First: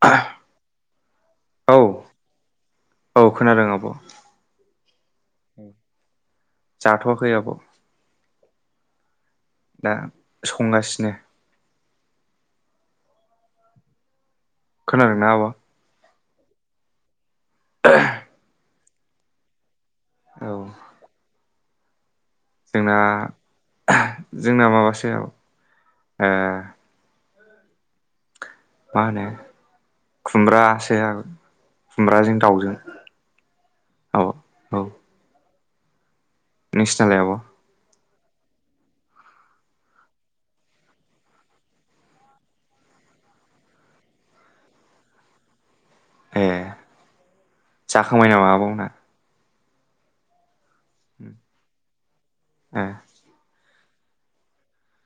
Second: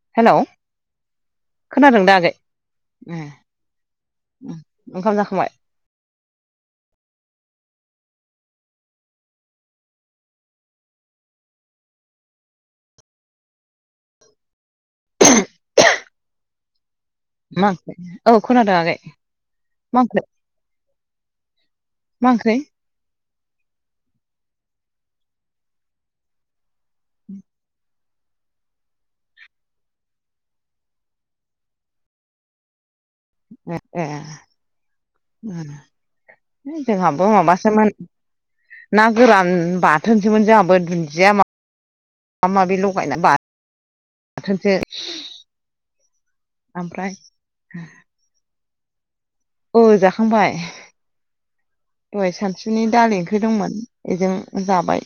औ हेल', खोनादों दा आगै? औ खोनादों आब' उम, ओंखाम जाखांबाय? खै आब'। दा संगासिनो। खोनादोंना आब'? मा औ खोनादों आगै। मा ओंख्रै? औ जोंना जोंना माबा सो औ ओ [inaudible] मा होनो खुमब्रासो खुमब्राजों दाउजों। ए ए आब' औ नोंसिनालाय जोंहाबो उम आब' माबासोमोन ना गोरान बाथोनसोमोन जोंहाबो दुनजिया मा माबा माबि लगायना बा थोनसो। ए जाखांबाय नामा आब' मोनहा? औ जाखांबाय दहाय ए सानसुनि दालि ओंख्रि दंमोन। इजों जाबाय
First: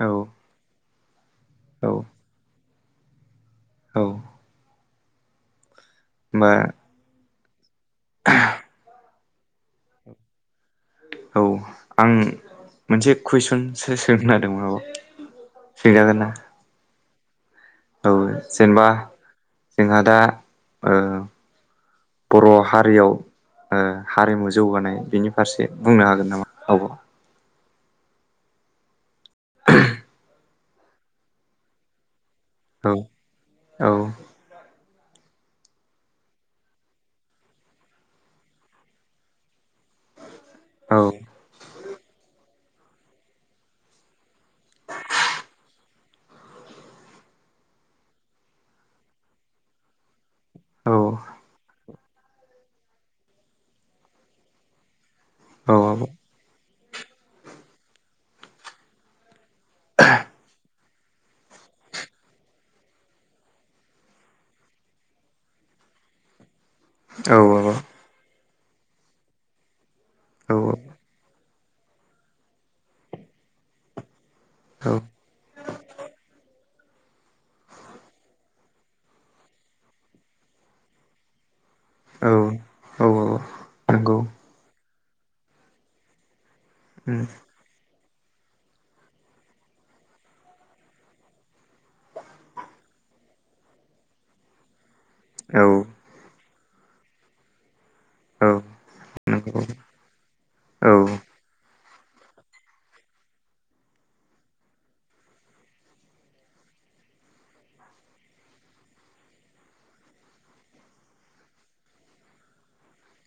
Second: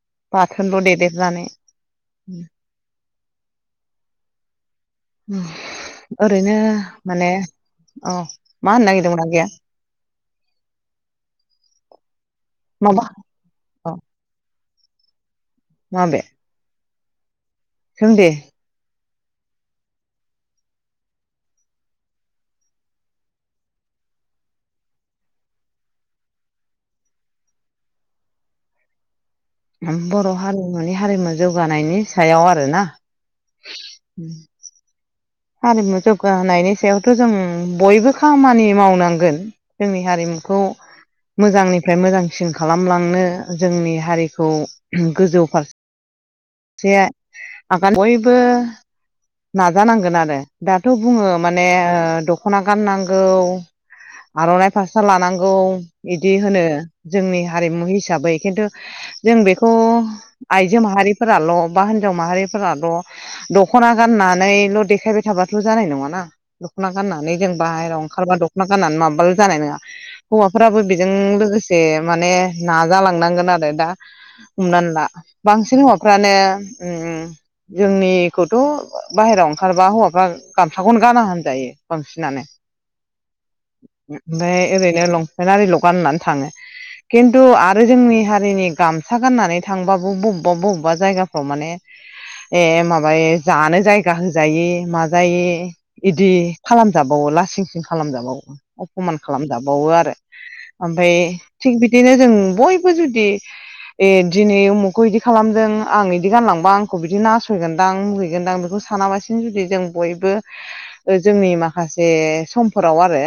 औ बाथोनल' देदेर नानै। औ औ उम ओरैनो माने औ मा होननो नागिरदोंमोन आं गैया औ आं माबा मोनसे अ कुइसनसो सोंनो नागिरदोंमोन आब' माबे सोंजागोन ना? जों औ दे जेनेबा जोंहा दा औ बर' हारियाव ओ हारिमु जौगानाय बिनि फारसे बुंनो हागोन नामा आब'? बर' हारिमुनि हारिमु जौगानायनि सायाव आरो ना औ औ उम। हारिमु जौगाहोनायनि सायावथ' जों बयबो खामानि मावनांगोन। जोंनि हारिमुखौ औ मोजांनिफ्राय मोजांसिन खालामलांनो जोंनि हारिखौ गोजौ फार से आगान बयबो नाजानांगोन आरो। दाथ' बुङो माने ओ दख'ना गाननांगौ आर'नाइ फार सा लानांगौ औ आब' औ इदि होनो। जोंनि हारिमु हिसाबै किन्थु जों बेखौ आइजो माहारिफोराल' बा होन जाव माहारिफोराल' दख'ना गाननानैल' देखायबाय थाबाथ' जानाय नङाना। दख'ना गाननानै जों आब' बाहेरायाव ओंखारबा दख'ना गाननानै माबाबाल' जानाय नङा। औ हौवाफोराबो बेजों लोगोसे माने नाजालांनांगोन आरो दा हमनानै ला बांसिन हौवाफ्रानो ओम जोंनिखौथ' बाहेराव ओंखारबा हौवा गामसाखौनो गाना होनजायो बांसिनानो। ओमफाय ओरै नो लंपेेन आरिल' गाननानै थाङो किन्थु आरो जोंनि हारिनि गामसा गाननानै थांबाबो बबेबा बबेबा जायगाफ्राव माने ए माबायो जानो जायगा होजायै मा जायै इदि खालामजाबावो लासिं सिं खालामजाबावो अपमान खालामजाबावो आरो ओमफाय थिग बि दिनो जों बयबो जुदि ए दिनै उमुखखौ बिदि खालामदों आं इदि गानलांबा आंखौ बिदि नासयगोनदां मुगैगोनदां बेखौ सानाबासिनो जुदि जों बयबो जोंनि माखासे सम फोराव आरो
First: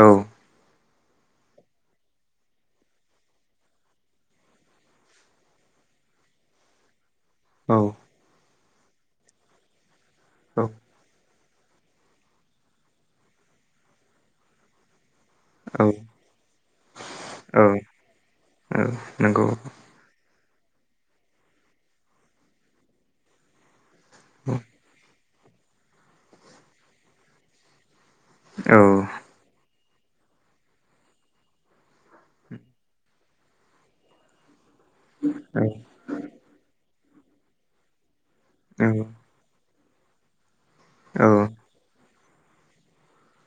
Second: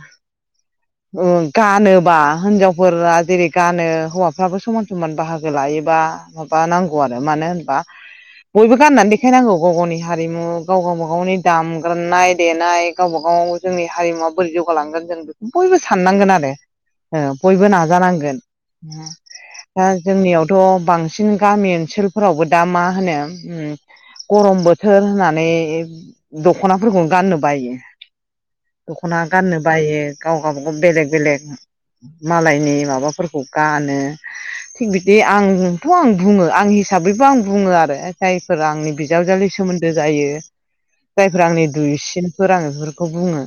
औ ओं गानोबा हिनजावफोरा जेरै गानो हौवाफ्राबो समान समान बाहागो लायोबा माबा नांगौ आरो मानो होनबा औ बयबो गाननानै देखायनांगौ गाव गावनि हारिमु गाव गावबा गावनि दामग्रोमनाय देनाय गावबा गाव जोंनि हारिमुवा बोरै जौगालांगोन जों बे बयबो साननांगोन आरो। ओ बयबो नाजानांगोन। आब' नंगौ दा जोंनियाव थ' बांसिन गामि ओनसोलफोरावबो दा मा होनो गरम उम बोथोर होननानै माने दख'ना फोरखौनो गान्नो बायो औ दख'ना गान्नो बायो गाव गबागाव बेलेग बेलेग मालायनि माबाफोरखौ गानो थिग बिदि आंथ' आं बुङो आं हिसाबैबो आं बुङो आरो जायफोरा आंनि औ नंगौ बिजावजालि सोमोन्दो जायो औ जायफोरा आंनि दुइसिन फोर आरो बेफोरखौ बुङो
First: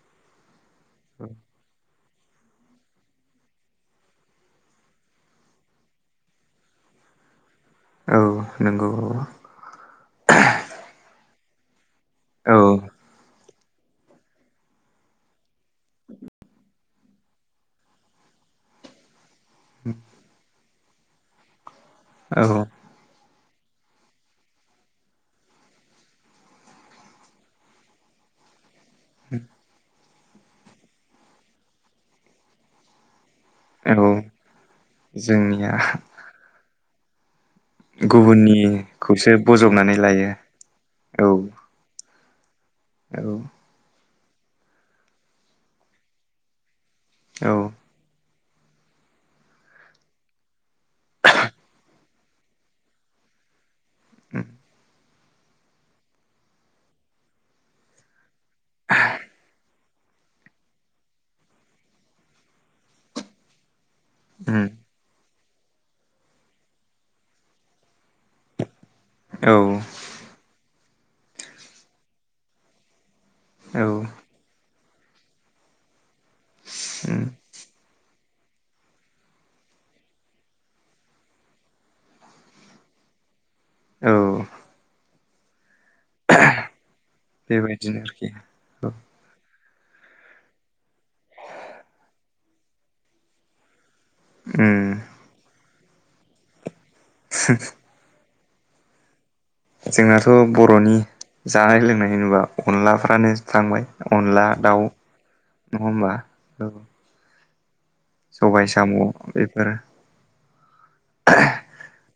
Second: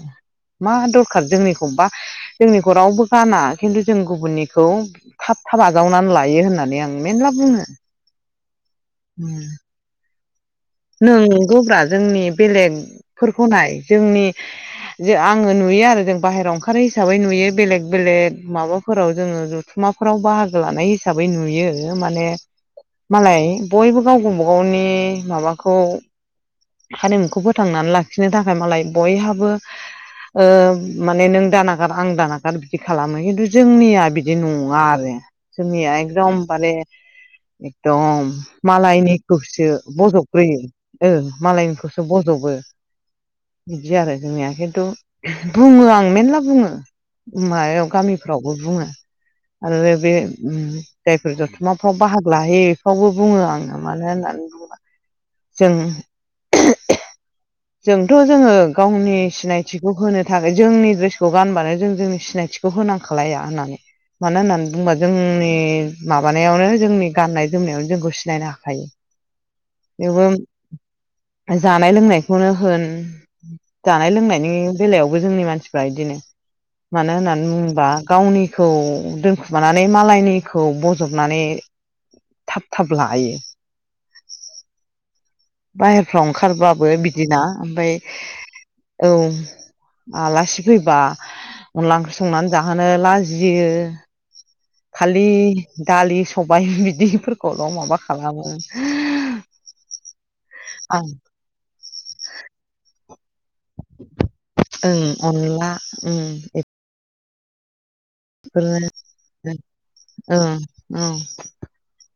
मा दरखार जोंनिखौ बा जोंनिखौ रावबो गाना खिन्थु जों गुबुननिखौ थाब थाब आजावनानै लायो होननानै आं मेरला बुङो औ औ नंगौ औ नंगौब्रा जोंनि औ नंगौ औ बेलेगफोरखौ नाय जोंनि जे आङो नुयो आरो जों बाहेरायाव ओंखारो हिसाबै नुयो बेलेग बेलेग माबाफोराव जोङो जथुमाफोराव बाहागो लानाय हिसाबै नुयो माने औ मालाय बयबो गाव गावबागावनि माबाखौ हारिमुखौ फोथांनानै लाखिनो थाखाय मालाय बयहाबो माने नों दानागार आं दानागार बिदि खालामो खिन्थु औ जोंनिया बिदि नङा आरो जोंनिया एकदमबारे एकदम गुबुननिखौसो मालायनिखौसो बजबनानै लायो बज'बग्रोयो औ खौसो बज'बो औ बिदि आरो जोंनिया खिन्थु बुङो आं मेरला बुङो औ मायाव गामि फोरावबो बुङो आरो बे जायफोर जथुम्माफ्राव बाहागो लायो बेखौबो बुङो आङो मानो उम होननानै बुङोबा जों [unintelligible] जोंथ' जोङो गावनि सिनायथिखौ होनो थाखाय जोंनि द्रेसखौ गानबानो जों जोंनि सिनायथिखौ हो होनां खालाया होननानै मानो होननानै बुंबा जोंनि माबानायावनो जोंनि गाननाय जोमनायावनो जोंखौ सिनायनो हाखायो औ थेवबो जानाय लोंनायखौनो होन जानाय लोंनायनि बेलायावबो जोंनि मानसिफ्रा बिदिनो मानो उम होननानै बुङोबा गावनिखौ दोनखुमानानै मालायनिखौ बजबनानै थाब थाब लायो औ बाहेरफ्राव ओंखारबाबो बिदिना ओमफ्राय बेबायदिनो आरोखि औ आलासि फैबा अनला ओंख्रि संनानै जाहोनो लाजियो उम खालि दालि सबाय बिदिफोरखौल' माबा खालामो [unintelligible] जोंनाथ' बर'नि आं जानाय लोंनाय होनोब्ला अनलाफ्रानो थांबाय अनला दाउ ओं अनला नङा होमबा औ ओ सबाय साम' बेफोर ओं औ।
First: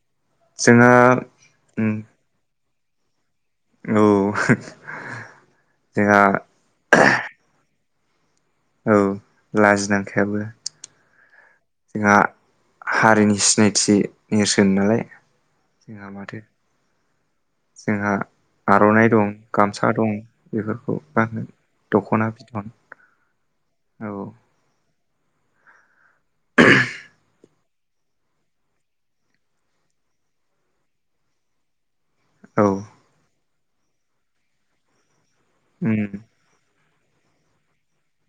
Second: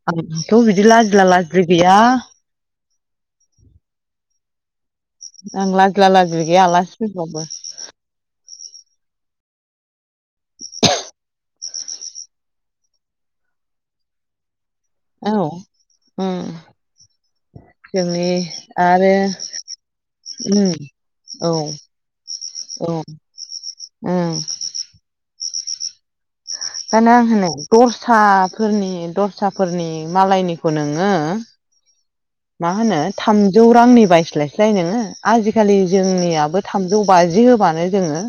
आंथ' बिदि जोंहा लाजिला लाजिलि उम गैया। औ आं लाजिला जोंहा लाजिलि गैया आलासि फैबाबो। औ लाजिनांखायाबो। [inaudible] जोंहा हारिनि सिनायथि नेरसोन न नालाय औ जोंहा माथो उम [inaudible] जोंहा आर'नाइ आरो दं गामसा दं उम बेफोरखौ गान औ दख'ना बिथन ओं। ओंखायनो आं होनो दस्राफोरनि दस्राफोरनि मालायनिखौ नोङो औ मा होनो थामजौ रांनि बायस्लायस्लाय नोङो आजिखालि उम जोंनियाबो था थामजौ बाजि होबानो जोङो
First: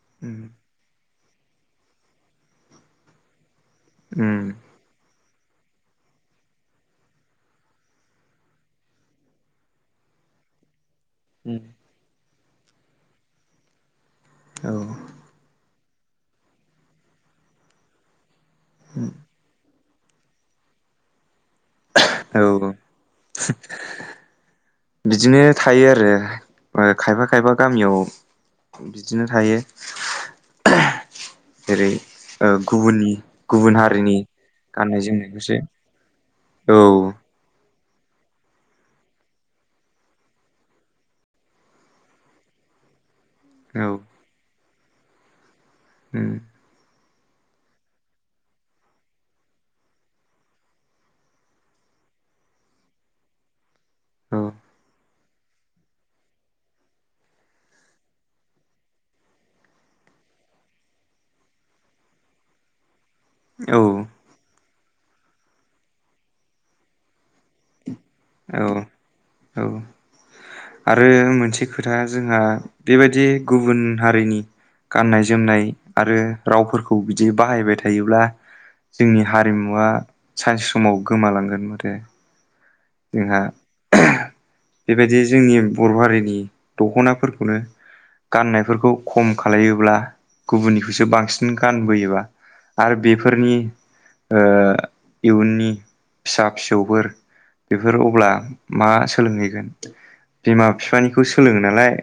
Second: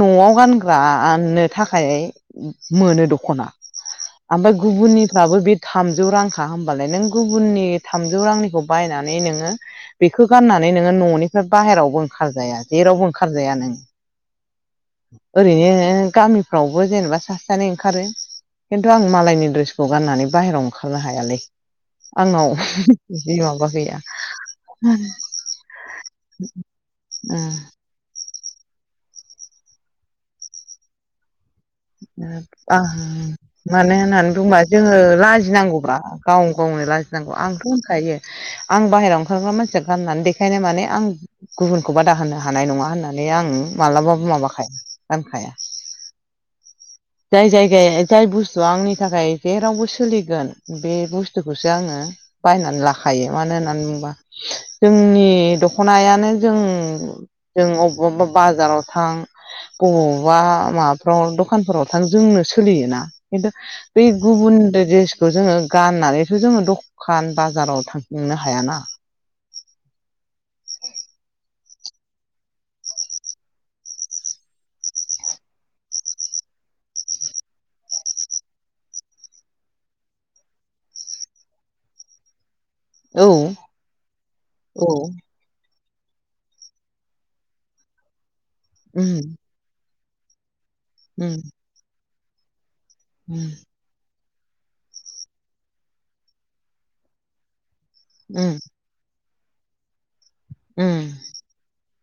न'आव उम गानग्रा गाननो थाखाय मोनो दखना उम ओमफ्राय गुबुननि दाबो बे थामजौ रांखा होमबालाय नों गुबुननि थामजौ जौ रांनिखौ बायनानै नोङो बेखौ गाननानै नोङो न'निफ्राय बाहेरायावबो ओंखारजाया। जेरावबो ओंखारजाया नों औ ओरैनो गामिफ्रावबो जेनेबा सासे सानै ओंखारो खिन्थु आं मालायनि दुस गाननानै बाहेरायाव ओंखारनो हायालै औ आंनाव जि माबा गैया। बिदिनो थायो आरो ओ खायफा खायफा गामियाव बिदिनो थायो। जेरै ओ गुबुननि गुबुन मानो हारिनि होननानै बुंबा जोङो गाननाय जोमनायखौसो लाजिनांगौब्रा गाव औ गावनो लाजिनांगौ आं बुंखायो आं बाहेरायाव ओंखारग्रा मानसिया गाननानै देखायनो माने आं गुबुनखौ बादा होनो हानाय नाय नङा होननानै आं औ मालाबाबो माबाखाया गानखाया। उम। जाय जायगाया जाय बुस्थुआ आंनि थाखाय जेरावबो सोलिगोन बे बुस्थुखौसो आं बायनानै लाखायो मानो होननानै बुंबा औ जोंनि बे दखनायानो जों जों अबबा अबबा बाजाराव थां गवा मा दखानफोराव थां जोंनो सोलियोना ओखायनोथ बै गुबुन दो जेसखौ जोङो गाननानैथ' जोङो दखान बाजाराव थांनो औ हायाना? औ। आरो मोनसे खोथा जोंहा बेबायदि गुबुन हारिनि गाननाय जोमनाय आरो रावफोरखौ बिदि बाहायबाय थायोब्ला जोंनि हारिमुवा सानसे समाव गोमालांगोन माथो? औ जोंहा औ बेबायदि जोंनि बर' हारिनि दख'नाफोरखौनो गाननायफोरखौ उम खम खालायोब्ला गुबुननिखौसो उम बांसिन गानबोयोबा। आरो उम बेफोरनि ओ इयुननि फिसा फिसौफोर बेफोर अब्ला मा सोलोंहैगोन? बिमा उम बिफानिखौ सोलोङो नालाय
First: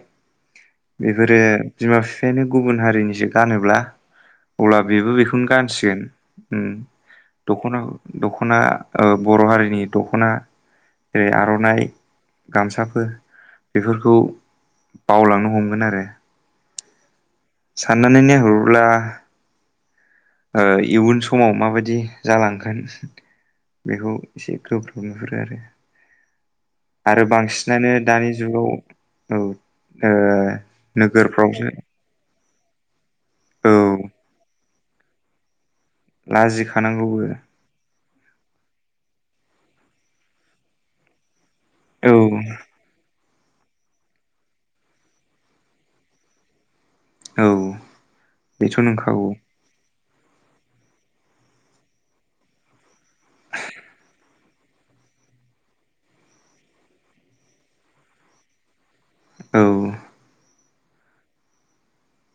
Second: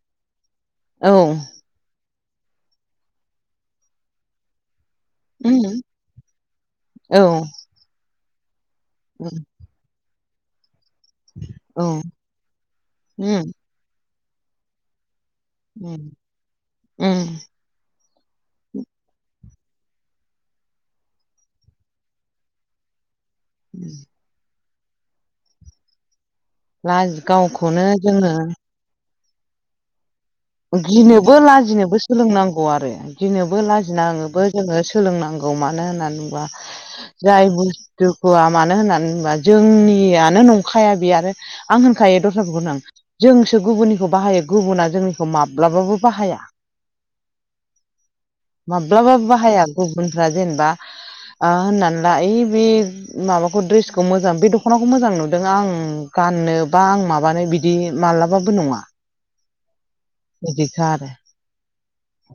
औ बेफोरो बिमा बिफायानो गुबुन हारिनिसो गानोब्ला अब्ला बेबो बेखौनो उम गानसिगोन उम औ दखना दख'ना ओ औ बर' हारिनि दख'ना जेरै आर'नाइ उम गामसाफोर बेफोरखौ बावलांनो हमगोन आरो। उम उम। साननानै नायहरब्ला ओ इयुन समाव माबायदि जालांगोन बेखौ एसे गोब्राब नुहुरो आरो लाजि आरो गावखौनो बांसिनानो दानि जोङो जुगाव औ। गिनोबो नोगोरफ्रावसो लाजिनोबो सोलोंनांगौ आरो गिनोबो औ लाजिनाङोबो जोङो सोलोंनांगौ मानो होननानै बुंबा लाजिखानांगौबो जाय बुु दुखुआ मानो होननानै होनोबा जोंनियानो नंखाया बे आरो आं होनखायो औ दस्राखौनो आं जोंसो गुबुननिखौ बाहायो गुबुना जोंनि माब्लाबाबो बाहाया औ बेथ' माब्लाबाबो नंखागौ बाहाया। जेनेबा ओ होननानै ला ओइ बे माबाखौ द्रेसखौ मोजां बे थ ' दखनाखौ मोजां नुदों आं गाननो बा आं माबानो बिदि मालाबाबो नङा। औ। बिदिखा आरो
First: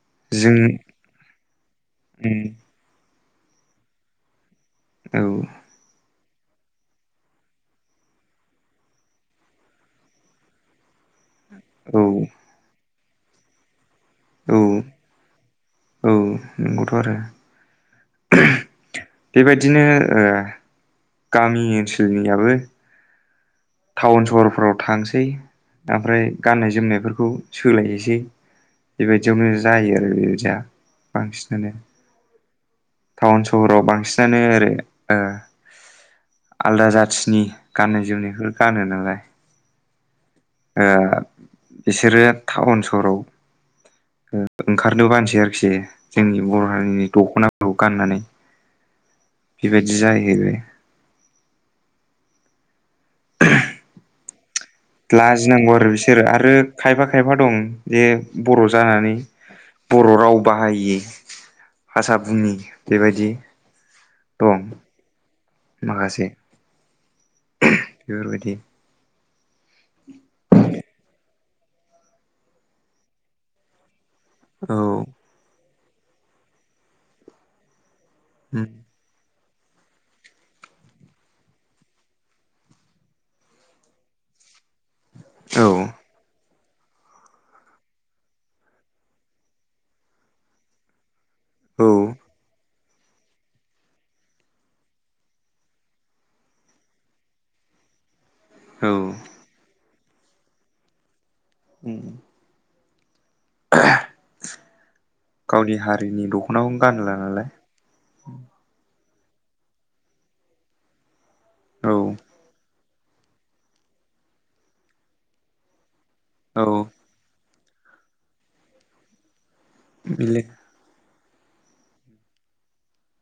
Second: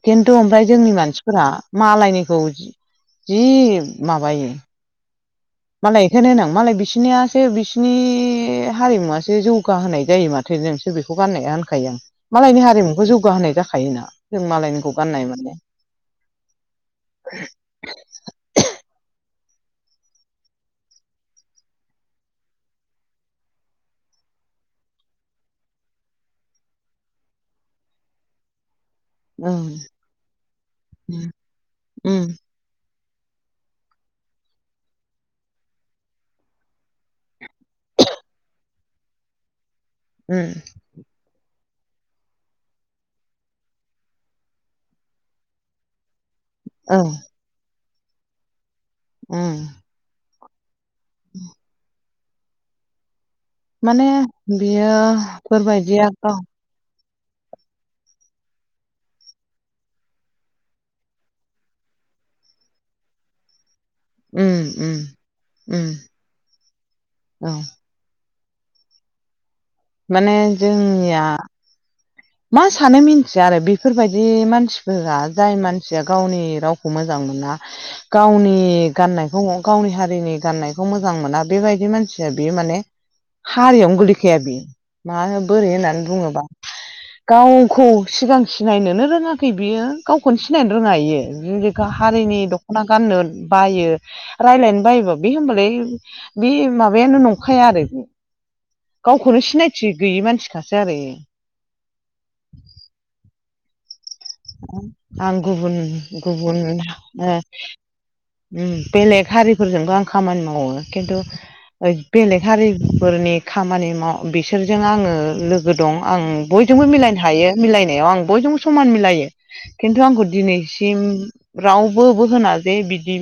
खिन्थु जों ओमफ्राय जोंनि मानसिफोरा मालायनिखौ उम जि माबायो। औ। मालाय होनोनां मालाय बिसोरनियासो बिसोरनि हारिमुवासो जौगाहोनाय जायो माथो। जोंसो बेखौ गाननाया होनखायो आं औ मालायनि हारिमुखौ जौगाहोनाय जाखायोना। जों मालायनिखौ गाननाय माने। उम नंगौथ' आरो। बेबायदिनो ओ गामि ओनसोलनियाबो टाउन सहरफोराव थांसै। ओमफ्राय गाननाय जोमनायफोरखौ सोलायनोसै। बेबायदियावनो जायो आरो बेबायदिया बांसिनानो। टाउन सहराव बांसिनानो आरो ओ आलदा जाथिनि गाननाय जोमनायखो गानो नालाय। ओ बिसोरो टाउन सहराव ओंखारनो बानोसै आरोखि। जोंनि बर' औ हारिनि दख'नाफोरखौ गाननानै बेबायदि जाहैबाय। [unintelligible] माने लाजिनांगौ आरो बियोफोरबायदिया बिसोर आरो खायफा खायफा दं जे बर' जानानै बर' राव बाहायै भासा बुंयि बेबायदि। औ दं माखासे औ बेफोरबायदि। माने जोंनिया मा सानो मिनथिया आरो बेफोरबायदि औ मानसिफोरा जाय मान सिया गावनि रावखौ मोजां मोना गावनि गाननायखौ गावनि हारिनि गाननायखौ मोजां मोना बेबायदि मानसिया बियो माने हारियावनो गोलैखाया बियो मा होन औ बोरै होननानै बुङोबा गावखौ सिगां सिनायनोनो रोङाखै बियो गावखौनो सिनायनो रोङा इयो। जों जे औ हारिनि द ख'ना गाननो बायो रायलायनो बायोबा बे होमबालाय बे माबायानो नंखाया आरोबि औ गावखौनो सिनायथि गैयि मानसिखासो आरो इ उम [unintelligible] आं गुबुन गावनि हारिनि गुबुन दख'नाखौनो गानला ओ नालाय उम। बेलेग हारिफोरजोंबो आं खामानि मावो किन्थु ओय औ बेलेग हारि फोरनि खामानि माव बिसोरजों आङो लोगो दं आं औ बयजोंबो मिलायनो हायो। मिलायनायाव आं बयजोंबो समान मिलायो खिन्थु आंखौ बिले दिनैसिम रावबोबो होना जे बिदि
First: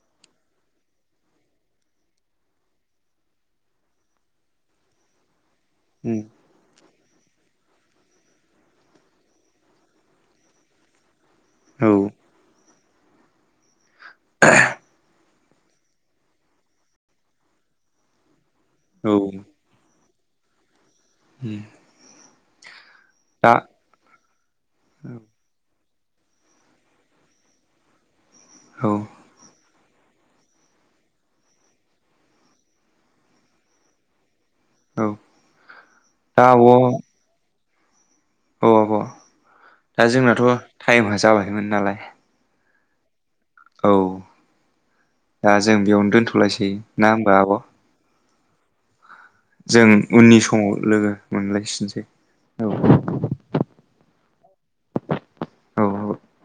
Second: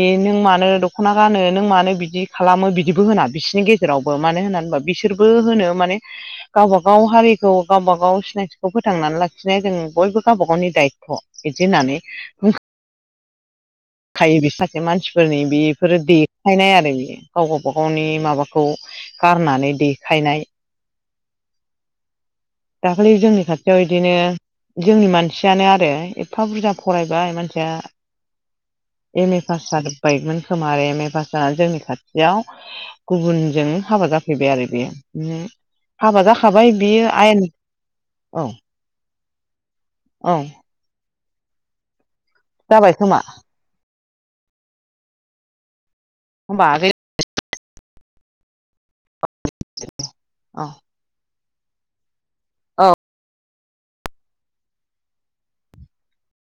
ए नों मानो दख'ना गानो नों मानो बिदि खा लामो बिदिबो होना बिसोरनि गेजेरावबो मानो होननानै होनबा बिसोरबो होनो माने गावबा गाव हारिखौ गावबा गाव सिनायथिखौ फोथांनानै लाखिनाय जों बयबो गावबा गावनि दायथ' बिदि औ होननानै बुं खायो बे सासे मानसिफोरनि बेफोरो देखायनाय आरो बेयो गाव गावबा गावनि माबा खौ गारनानै देखायनाय। उम दाखालि जोंनि खाथियाव इदिनो जोंनि मानसियानो आरो एफा बुरजा फरायबाय मानसिया औ एम ए पास जादों। बाइकमोन खोमा आरो एम ए पास जानानै जोंनि खाथियाव गुबुनजों हाबा जा फैबाय आरो बेयो हाबा दा आब' जाखाबाय औ बियो आयेन औ आब' दा औ जोंनाथ' टाइमआ जाबायमोन नालाय। जाबाय खोमा औ दा जों बेयावनो होमबा दोनथ'लायसै आगै ना होमबा आब'? जों उननि औ समाव लोगो मोनलायफिनसै। औ औ औ